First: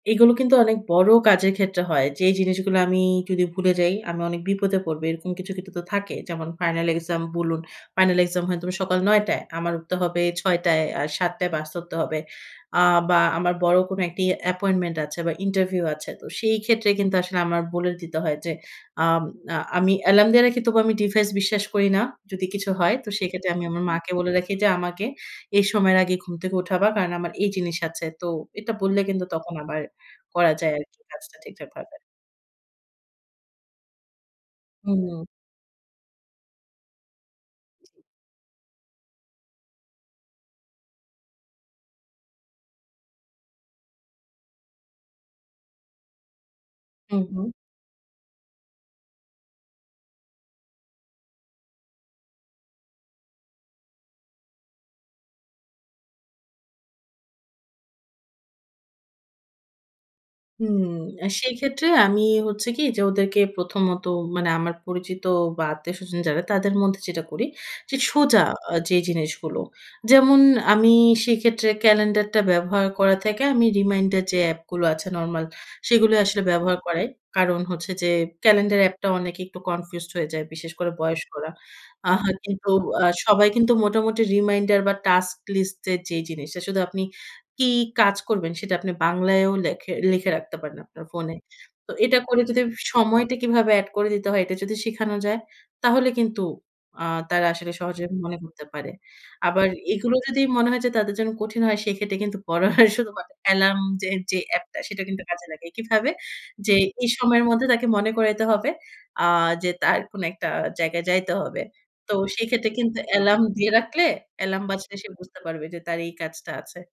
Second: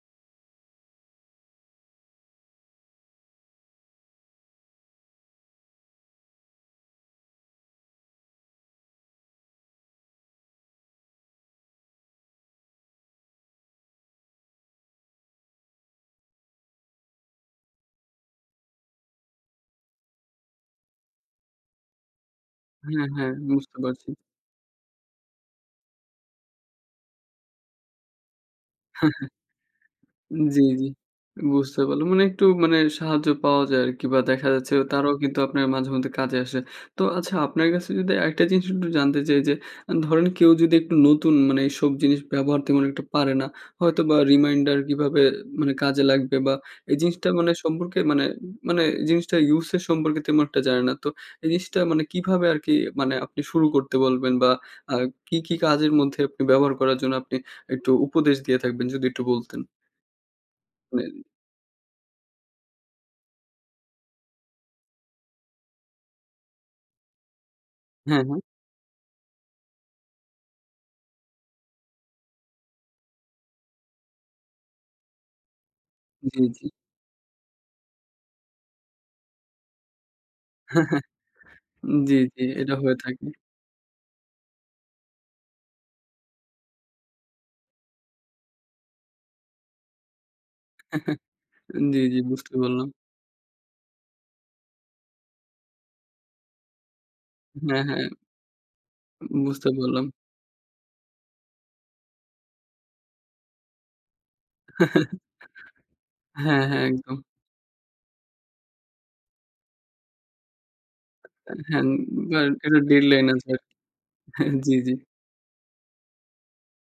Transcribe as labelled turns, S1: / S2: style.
S1: এগুলো কিন্তু অনেক বড় কাজের ক্ষেত্রে হয়। যে জিনিসগুলা আমি যদি ভুলে যাই আমি অনেক বিপদে পড়বো। এরকম কিছু, কিছু তো থাকে। যেমন final exam বলুন। Final exam হয় সকাল ৯ টায়। আমার উঠতে হবে ৬ টায়। আ ৭ টায় বাস ধরতে হবে। অ্যা বা আমার বড় কোন একটি appointment আছে বা interview আছে। তো সেইক্ষেত্রে কিন্তু আসলে আমার বলে দিতে হয় যে আম আ আমি অ্যালার্ম দিয়ে রাখি তবু আমি device বিশ্বাস করি না। যদি কিছু হয়।
S2: হ্যাঁ,
S1: তো
S2: হ্যাঁ।
S1: সেইক্ষেত্রে আমি
S2: বুঝতে
S1: আমার
S2: পারছি।
S1: মাকে বলে রাখি যে আমাকে এই সময়ের আগে ঘুম থেকে উঠাবা। কারণ আমার এই জিনিস আছে। তো এটা বললে কিন্তু তখন আবার করা
S2: জি,
S1: যায়
S2: জি।
S1: আরকি কাজটা
S2: বুঝতে
S1: ঠিকঠাকভাবে।
S2: পারলাম। মানে একটু মানে সাহায্য পাওয়া যায় আরকি বা দেখা যাচ্ছে
S1: হু,
S2: তারাও
S1: হু।
S2: কিন্তু আপনার মাঝেমধ্যে কাজে আসে। তো আচ্ছা আপনার কাছে যদি আরেকটা জিনিস একটু জানতে চাই যে আ ধরেন কেউ যদি একটু নতুন মানে এইসব জিনিস ব্যবহার তেমন একটু পারে না, হয়তো বা reminder কিভাবে মানে কাজে লাগবে বা এই
S1: হু,
S2: জিনিসটা
S1: হু।
S2: মানে সম্পর্কে মানে মানে জিনিসটা ইউজের সম্পর্কে তেমন একটা জানে না। তো এই জিনিসটা মানে কিভাবে আরকি মানে আপনি শুরু করতে বলবেন বা আ কী, কী কাজের মধ্যে আপনি ব্যবহার করার জন্য আপনি একটু উপদেশ দিয়ে থাকবেন? যদি একটু বলতেন।
S1: হু,
S2: নেন।
S1: অ্যা সেইক্ষেত্রে আমি হচ্ছে কি? যে ওদেরকে প্রথমত মানে আমার পরিচিত বা আত্মীয়স্বজন যারা তাদের মধ্যে যেটা করি যে
S2: হ্যাঁ, হ্যাঁ।
S1: সোজা আ যে জিনিসগুলো যেমন আমি সেক্ষেত্রে ক্যালেন্ডারটা ব্যবহার করা থেকে আমি reminder যে এপগুলো আছে নরমাল সেগুলো
S2: জি,
S1: আসলে
S2: জি।
S1: ব্যবহার করাই। কারণ হচ্ছে যে ক্যালেন্ডার অ্যাাপটা অনেকে একটু confused হয়ে যায়। বিশেষ করে বয়স্করা।
S2: জি,
S1: আহ
S2: জি।
S1: কিন্তু
S2: এটা হয়ে
S1: আ
S2: থাকে।
S1: সবাই কিন্তু মোটামুটি reminder বা task list এর যে জিনিসটা শুধু আপনি কি কাজ করবেন সেটা আপনি বাংলায়ও লেখে লিখে রাখতে পারেন আপনার ফোনে। তো
S2: জি,
S1: এটা
S2: জি।
S1: করে
S2: বুঝতে
S1: যদি
S2: পারলাম।
S1: সময়টা কিভাবে এড করে দিতে হয় এটা যদি শিখানো যায় তাহলে কিন্তু আ তারা আসলে
S2: হ্যাঁ,
S1: সহজে
S2: হ্যাঁ।
S1: মনে করতে পারে।
S2: উ
S1: আবার
S2: বুঝতে পারলাম।
S1: এগুলো যদি মনে হয় যে তাদের জন্য কঠিন হয় সেক্ষেত্রে কিন্তু পড়া হয় শুধুমাত্র এলার্ম যে যেই অ্যাপটা সেটা কিন্তু কাজে লাগাই। কিভাবে?
S2: হ্যাঁ,
S1: যে
S2: হ্যাঁ।
S1: এই
S2: একদম।
S1: সময়ের মধ্যে তাকে মনে করাইতে হবে আ যে তার কোন একটা জায়গায় যাইতে
S2: অ্যা
S1: হবে।
S2: হ্যাঁন
S1: তো
S2: ধরেন
S1: সেক্ষেত্রে
S2: কোনো
S1: কিন্তু
S2: ডেডলাইন
S1: এলার্ম
S2: আছে
S1: দিয়ে
S2: আরকি।
S1: রাখলে
S2: হ্যাঁ,
S1: এলার্ম
S2: জি, জি।
S1: বাজলে সে বুঝতে পারবে যে তার এই কাজটা আছে।